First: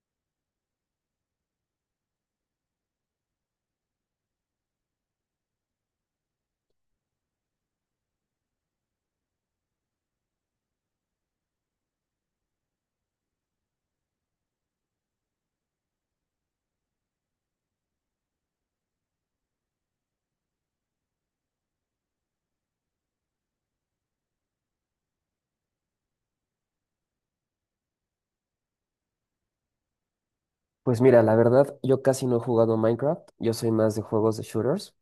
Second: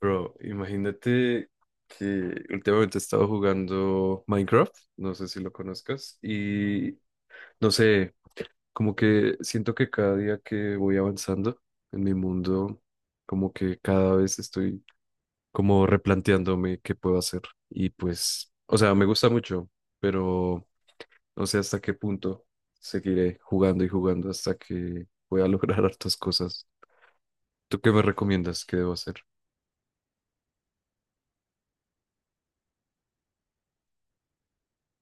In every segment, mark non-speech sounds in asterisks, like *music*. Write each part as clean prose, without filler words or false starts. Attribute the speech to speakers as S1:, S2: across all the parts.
S1: Bro, imagínate que últimamente he estado jugando Minecraft, no sé si lo conozcas, y no sé, como que siento que cada día que voy avanzando en mi mundo, como que cada vez estoy como replanteándome qué puedo hacer. Y pues, o sea, me gusta mucho, pero no sé hasta qué punto seguiré jugando y jugando hasta que pueda *laughs* lograr hartas cosas. ¿Tú qué me recomiendas que debo hacer?
S2: Pues mira, la verdad, yo casi no he jugado Minecraft, yo soy más de juegos de shooters.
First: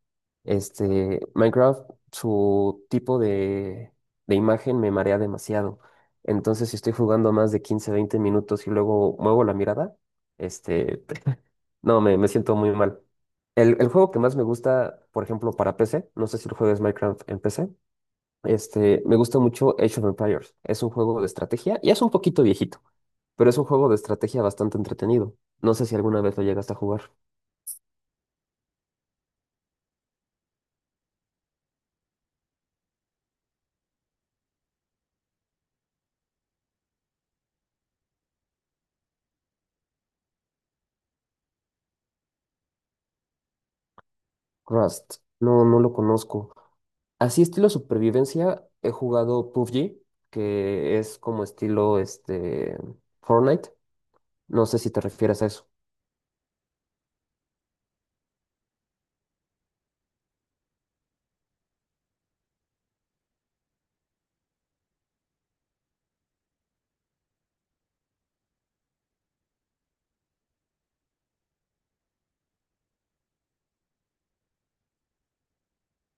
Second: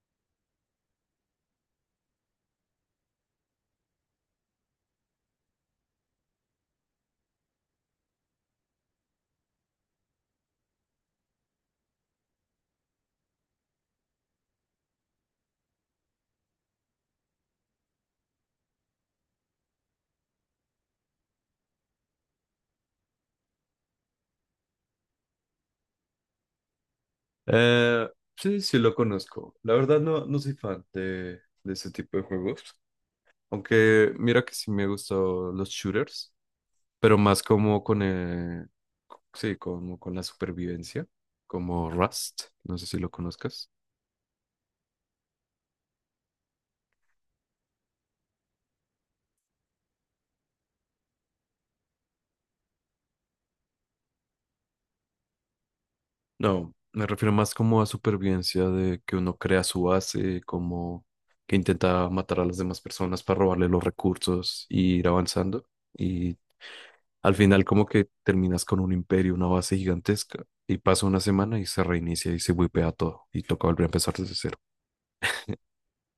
S2: Minecraft, su tipo de imagen me marea demasiado. Entonces, si estoy jugando más de 15, 20 minutos y luego muevo la mirada, este, no, me siento muy mal. El juego que más me gusta, por ejemplo, para PC, no sé si lo juegas Minecraft en PC. Me gusta mucho Age of Empires. Es un juego de estrategia y es un poquito viejito, pero es un juego de estrategia bastante entretenido. No sé si alguna vez lo llegaste a jugar.
S1: Eh, sí, sí lo conozco. La verdad no, no soy fan de ese tipo de juegos. Aunque mira que sí me gustan los shooters, pero más como con, sí, como con la supervivencia, como Rust, no sé si lo conozcas.
S2: Rust, no, no lo conozco. Así estilo supervivencia, he jugado PUBG, que es como estilo Fortnite. No sé si te refieres a eso.
S1: No, me refiero más como a supervivencia de que uno crea su base, como que intenta matar a las demás personas para robarle los recursos y ir avanzando. Y al final como que terminas con un imperio, una base gigantesca, y pasa una semana y se reinicia y se wipea todo y toca volver a empezar desde cero.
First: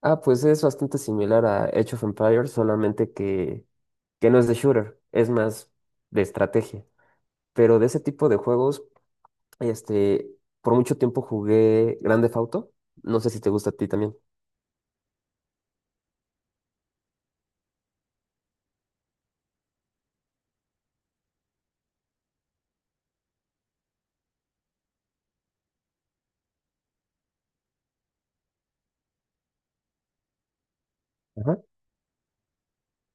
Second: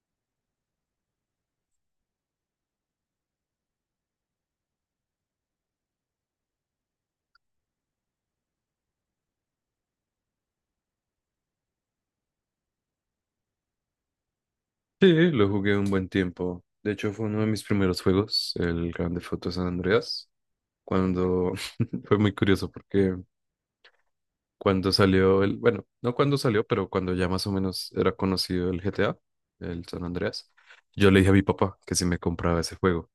S2: Ah, pues es bastante similar a Age of Empires, solamente que no es de shooter, es más de estrategia. Pero de ese tipo de juegos, este, por mucho tiempo jugué Grande Theft Auto. No sé si te gusta a ti también.
S1: Sí, lo jugué un buen tiempo. De hecho, fue uno de mis primeros juegos, el Grande Foto San Andreas, cuando *laughs* fue muy curioso porque... Cuando salió el, bueno, no cuando salió, pero cuando ya más o menos era conocido el GTA, el San Andreas, yo le dije a mi
S2: Ajá.
S1: papá que si me compraba ese juego.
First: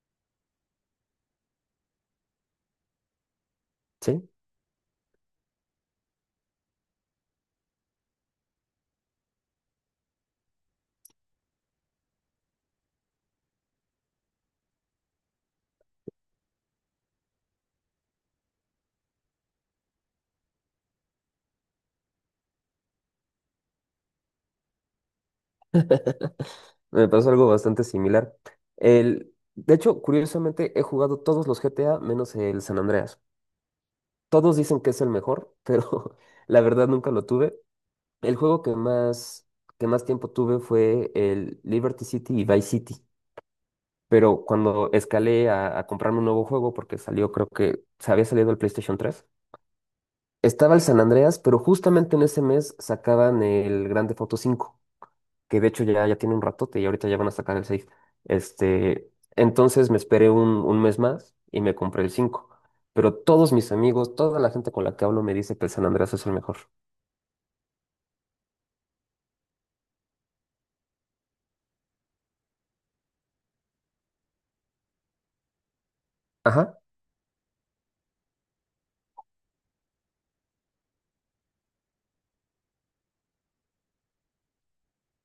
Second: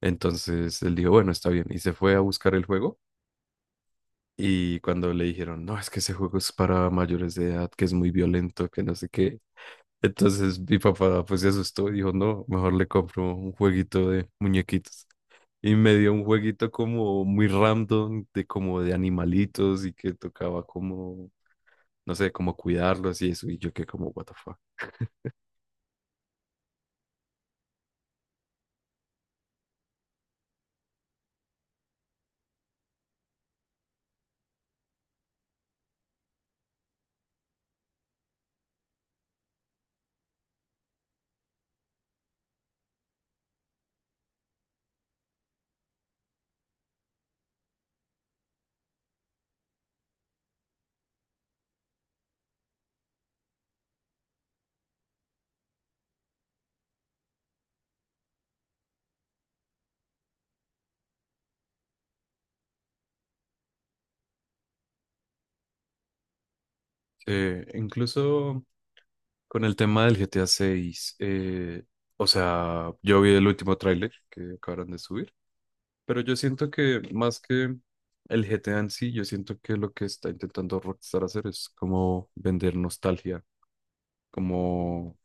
S1: Entonces él dijo, bueno, está bien, y se fue a buscar el juego.
S2: Sí.
S1: Y cuando le dijeron, no, es que ese juego es para mayores de edad, que es muy violento, que no sé qué. Entonces mi papá pues se asustó y dijo, no, mejor le compro un jueguito de muñequitos. Y me dio un jueguito como muy random, de como de animalitos y que tocaba como no sé, como cuidarlos y eso, y yo que como, what the fuck.
S2: Me pasó algo bastante similar. De hecho, curiosamente, he jugado todos los GTA menos el San Andreas. Todos dicen que es el mejor, pero *laughs* la verdad nunca lo tuve. El juego que más tiempo tuve fue el Liberty City y Vice City. Pero cuando escalé a comprarme un nuevo juego, porque salió, creo que se había salido el PlayStation 3, estaba el San Andreas, pero justamente en ese mes sacaban el Grande Foto 5, que de hecho ya, ya tiene un ratote y ahorita ya van a sacar el 6. Entonces me esperé un mes más y me compré el 5. Pero todos mis amigos, toda la gente con la que hablo me dice que el San Andreas es el mejor.
S1: Incluso con el tema del GTA 6, o sea, yo vi el último tráiler que acabaron de subir, pero yo siento
S2: Ajá.
S1: que más que el GTA en sí, yo siento que lo que está intentando Rockstar hacer es como vender nostalgia, como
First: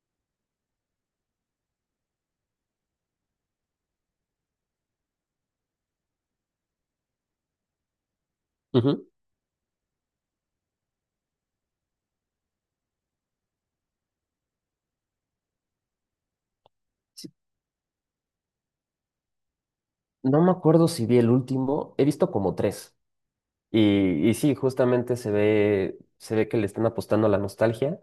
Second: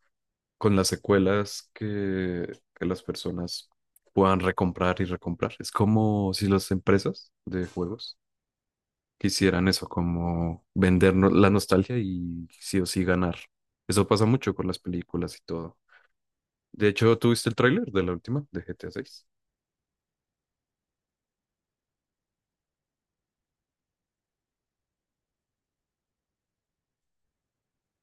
S1: con las secuelas que las personas puedan recomprar y recomprar. Es como si las empresas de juegos
S2: Ujú.
S1: que hicieran eso, como vendernos la nostalgia y sí o sí ganar. Eso pasa mucho con las películas y todo. De hecho,
S2: Sí.
S1: ¿tuviste el tráiler de la última, de GTA 6?
S2: No me acuerdo si vi el último, he visto como tres. Y sí, justamente se ve que le están apostando a la nostalgia,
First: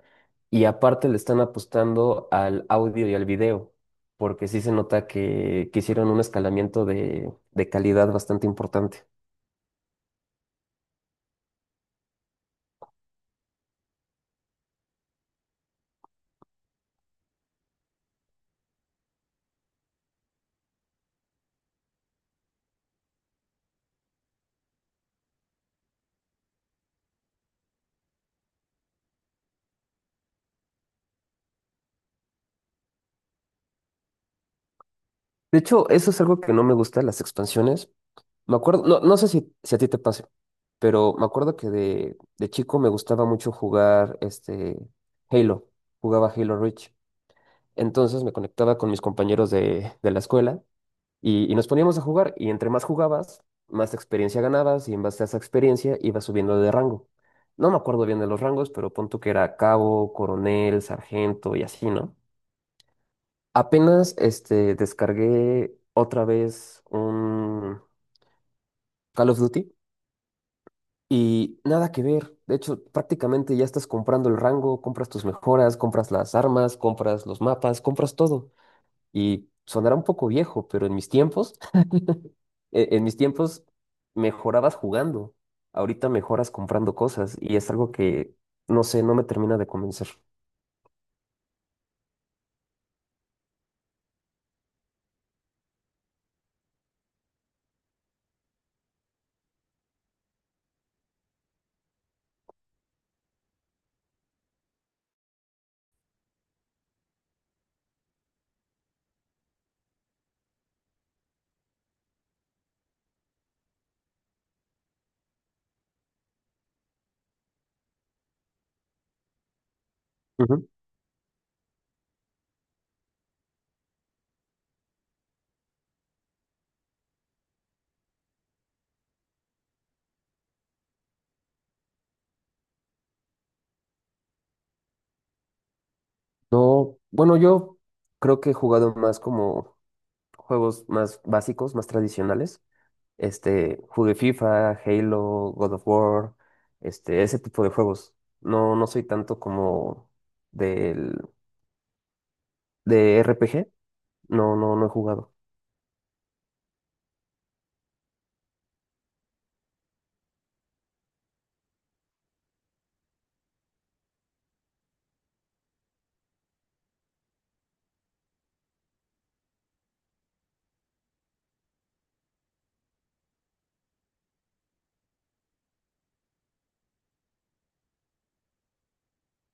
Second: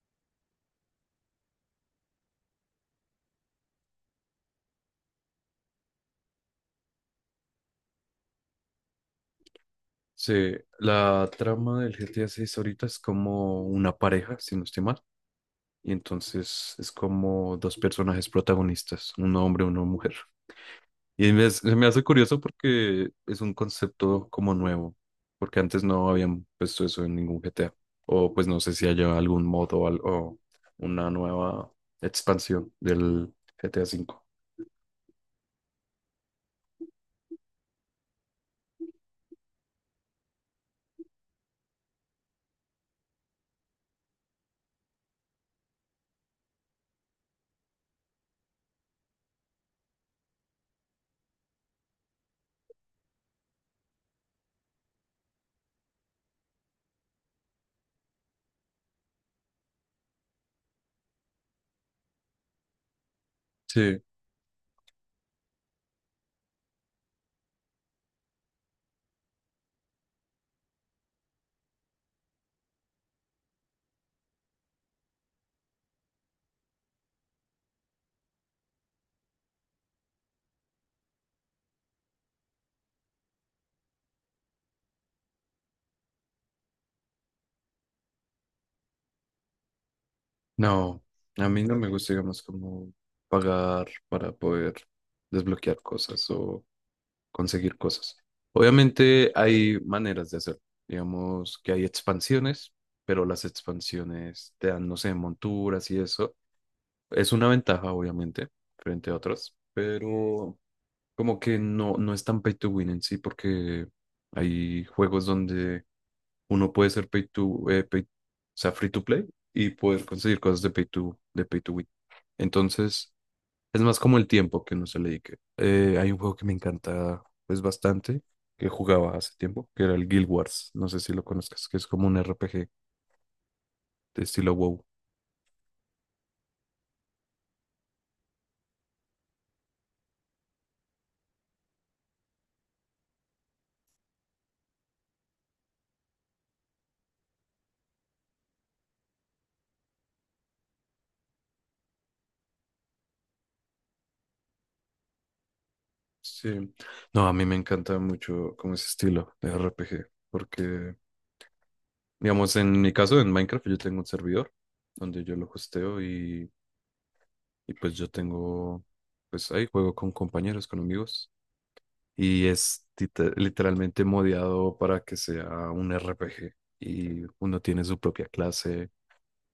S2: y aparte le están apostando al audio y al video, porque sí se nota que hicieron un escalamiento de calidad bastante importante.
S1: Sí, la trama del GTA 6 ahorita es como una pareja, si no estoy mal. Y entonces es como dos personajes protagonistas, un hombre y una mujer. Y se me hace curioso porque es un concepto como nuevo, porque antes no habían puesto eso en ningún GTA. O pues no sé si haya algún modo o, o una nueva expansión del GTA V.
S2: De hecho, eso es algo que no me gusta, las expansiones. Me acuerdo, no, no sé si a ti te pase, pero me acuerdo que de chico me gustaba mucho jugar Halo. Jugaba Halo Reach. Entonces me conectaba con mis compañeros de la escuela, y nos poníamos a jugar. Y entre más jugabas, más experiencia ganabas y en base a esa experiencia ibas subiendo de rango. No me acuerdo bien de los rangos, pero punto que era cabo, coronel, sargento y así, ¿no?
S1: Sí.
S2: Apenas descargué otra vez un Call of Duty y nada que ver. De hecho, prácticamente ya estás comprando el rango, compras tus mejoras, compras las armas, compras los mapas, compras todo. Y sonará un poco viejo, pero en mis tiempos, *laughs* e- en mis tiempos mejorabas jugando. Ahorita mejoras comprando cosas y es algo que, no sé, no me termina de convencer.
S1: No, a mí no me gusta, digamos, como pagar para poder desbloquear cosas o conseguir cosas. Obviamente hay maneras de hacerlo. Digamos que hay expansiones, pero las expansiones te dan, no sé, monturas y eso. Es una ventaja, obviamente, frente a otras, pero como que no, no es tan pay to win en sí, porque hay juegos donde uno puede ser o sea, free to play y poder conseguir cosas
S2: Ujú.
S1: de pay to win. Entonces, es más como el tiempo que uno se le dedique. Hay un juego que me encanta, pues bastante, que jugaba hace tiempo, que era el Guild Wars. No sé si lo conozcas, que es como un RPG de estilo WoW.
S2: No, bueno, yo creo que he jugado más como juegos más básicos, más tradicionales. Jugué FIFA, Halo, God of War, ese tipo de juegos. No, no soy tanto como del, de RPG. No, no, no he jugado.
S1: Sí. No, a mí me encanta mucho como ese estilo de RPG, porque, digamos, en mi caso, en Minecraft, yo tengo un servidor donde yo lo hosteo. Y pues yo tengo, pues ahí juego con compañeros, con amigos. Y es literalmente modeado para que sea un RPG. Y uno tiene su propia clase,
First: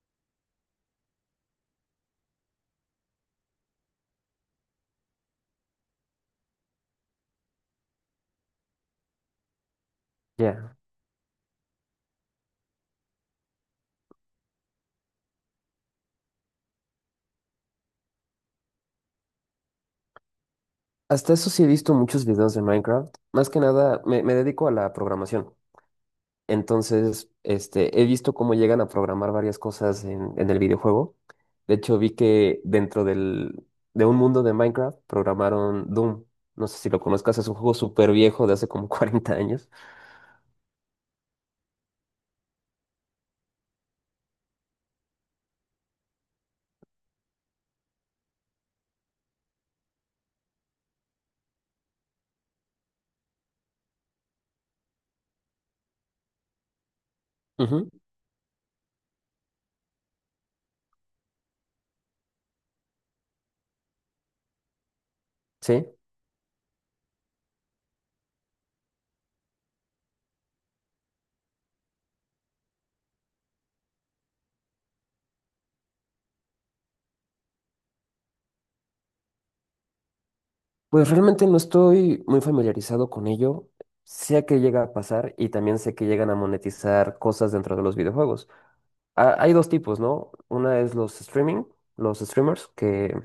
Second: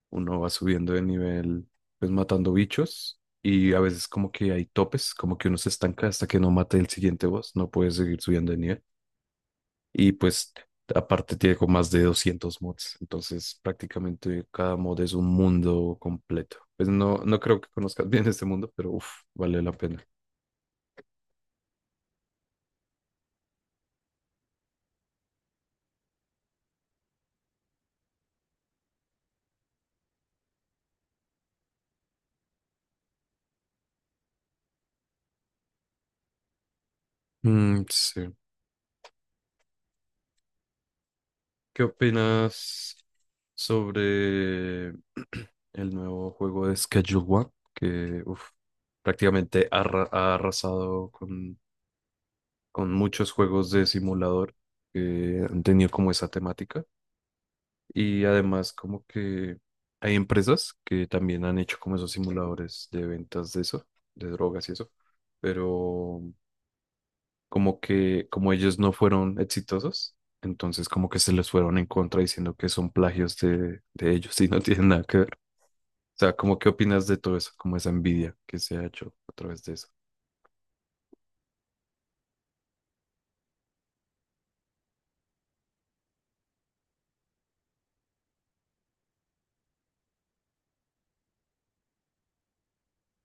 S1: uno va subiendo de nivel, pues matando bichos. Y a veces como que hay topes, como que uno se estanca hasta que no mate el siguiente boss, no puede seguir subiendo de nivel. Y pues
S2: Ya.
S1: aparte tiene como más de 200 mods, entonces prácticamente cada mod es un mundo completo. Pues no, no creo que conozcas *laughs* bien este mundo, pero uff, vale la pena.
S2: Hasta eso sí he visto muchos videos de Minecraft. Más que nada, me dedico a la programación. Entonces, he visto cómo llegan a programar varias cosas en el videojuego. De hecho, vi que dentro de un mundo de Minecraft programaron Doom. No sé si lo conozcas, es un juego
S1: Mm,
S2: súper
S1: sí.
S2: viejo de hace como *laughs* 40 años.
S1: ¿Qué opinas sobre *clears throat* el nuevo juego de Schedule One? Que uf, prácticamente ha arrasado con muchos juegos de simulador que han tenido como esa temática.
S2: Ujú.
S1: Y además como que hay empresas que también han hecho como esos simuladores de ventas de eso, de drogas y eso.
S2: Sí,
S1: Pero como que como ellos no fueron exitosos, entonces como que se les fueron en contra diciendo que son plagios de ellos y no *laughs* tienen nada que ver. O sea, ¿cómo qué opinas de todo eso? Como esa envidia que se ha hecho a través de eso.
S2: pues realmente no estoy muy familiarizado con ello. Sé que llega a pasar y también sé que llegan a monetizar cosas dentro de los videojuegos. Hay dos tipos, ¿no? Una es los streaming, los streamers que,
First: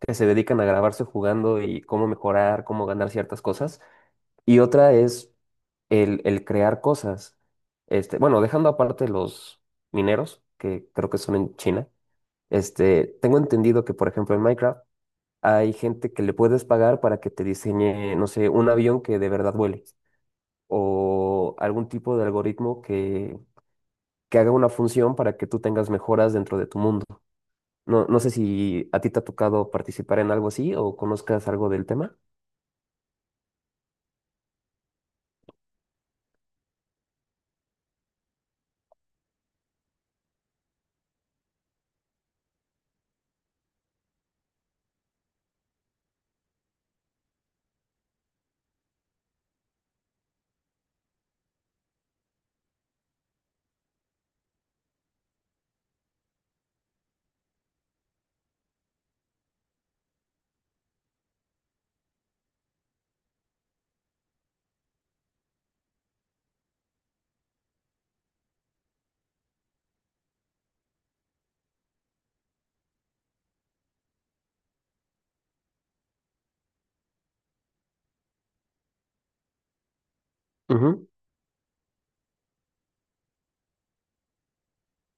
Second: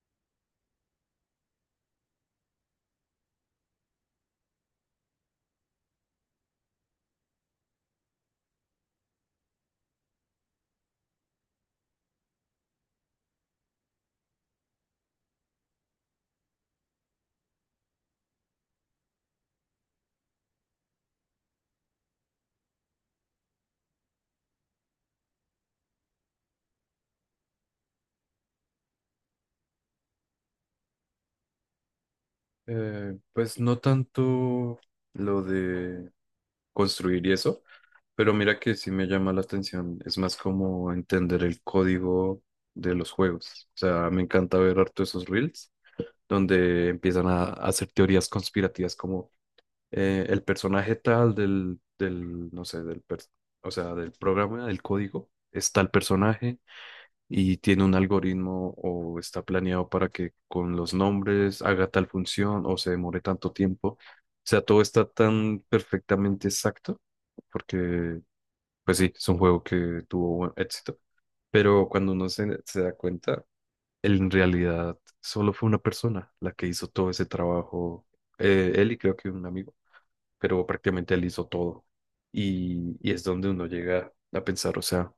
S2: que se dedican a grabarse jugando y cómo mejorar, cómo ganar ciertas cosas. Y otra es el crear cosas. Bueno, dejando aparte los mineros, que creo que son en China. Tengo entendido que, por ejemplo, en Minecraft hay gente que le puedes pagar para que te diseñe, no sé, un avión que de verdad vuele o algún tipo de algoritmo que haga una función para que tú tengas mejoras dentro de tu mundo. No, no sé si a ti te ha tocado participar en algo así o conozcas algo del tema.
S1: Pues no tanto lo de construir y eso, pero mira que sí me llama la atención. Es más como entender el código de los juegos. O sea, me encanta ver harto esos reels donde empiezan a hacer teorías conspirativas como el personaje tal no sé, o sea, del programa, del código, está el personaje y tiene un algoritmo o está planeado para que con los nombres haga tal función o se demore tanto tiempo. O sea, todo está tan perfectamente exacto porque, pues sí, es un juego que tuvo buen éxito. Pero cuando uno se da cuenta, en realidad solo fue una persona la que hizo todo ese trabajo. Él y creo que un amigo, pero
S2: Ujú.
S1: prácticamente él hizo todo. Y es donde uno llega a pensar, o sea,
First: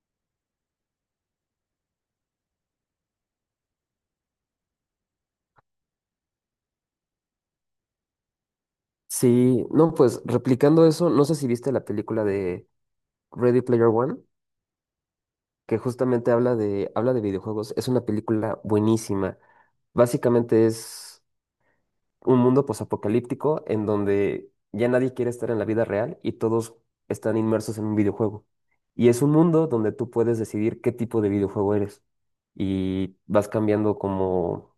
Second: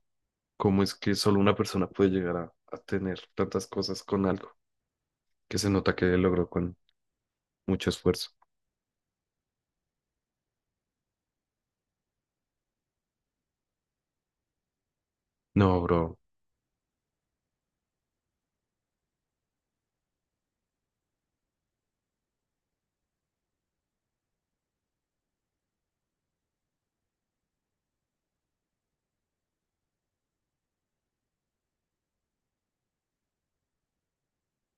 S1: ¿cómo es que solo una persona puede llegar a tener tantas cosas con algo que se nota que logró con mucho esfuerzo?
S2: Sí, no, pues replicando eso, no sé si viste la película de Ready Player One, que
S1: No, bro.
S2: justamente habla de videojuegos. Es una película buenísima. Básicamente es un mundo posapocalíptico en donde ya nadie quiere estar en la vida real y todos están inmersos en un videojuego. Y es un mundo donde tú puedes decidir qué tipo de videojuego eres. Y vas cambiando como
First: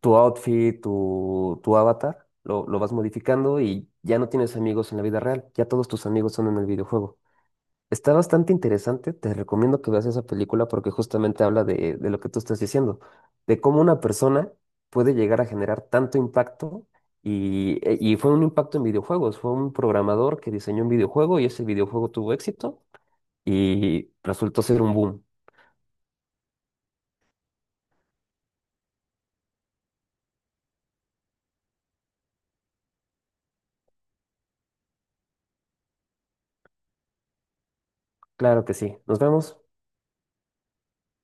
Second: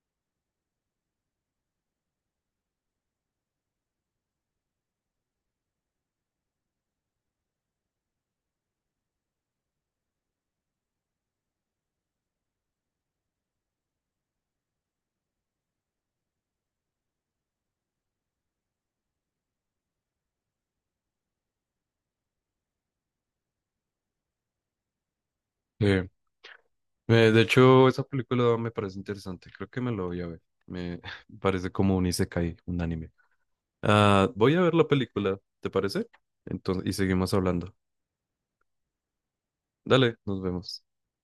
S2: tu outfit, tu avatar, lo vas modificando y ya no tienes amigos en la vida real, ya todos tus amigos son en el videojuego. Está bastante interesante, te recomiendo que veas esa película porque justamente habla de lo que tú estás diciendo, de cómo una persona puede llegar a generar tanto impacto, y fue un impacto en videojuegos, fue un programador que diseñó un videojuego y ese videojuego tuvo éxito y resultó ser un boom.
S1: Eh, de hecho, esa película me parece interesante. Creo que me la voy a ver. Me *laughs* parece como un isekai, un anime. Ah, voy a ver la película, ¿te parece? Entonces, y seguimos hablando.
S2: Claro que sí, nos vemos.
S1: Dale, nos vemos.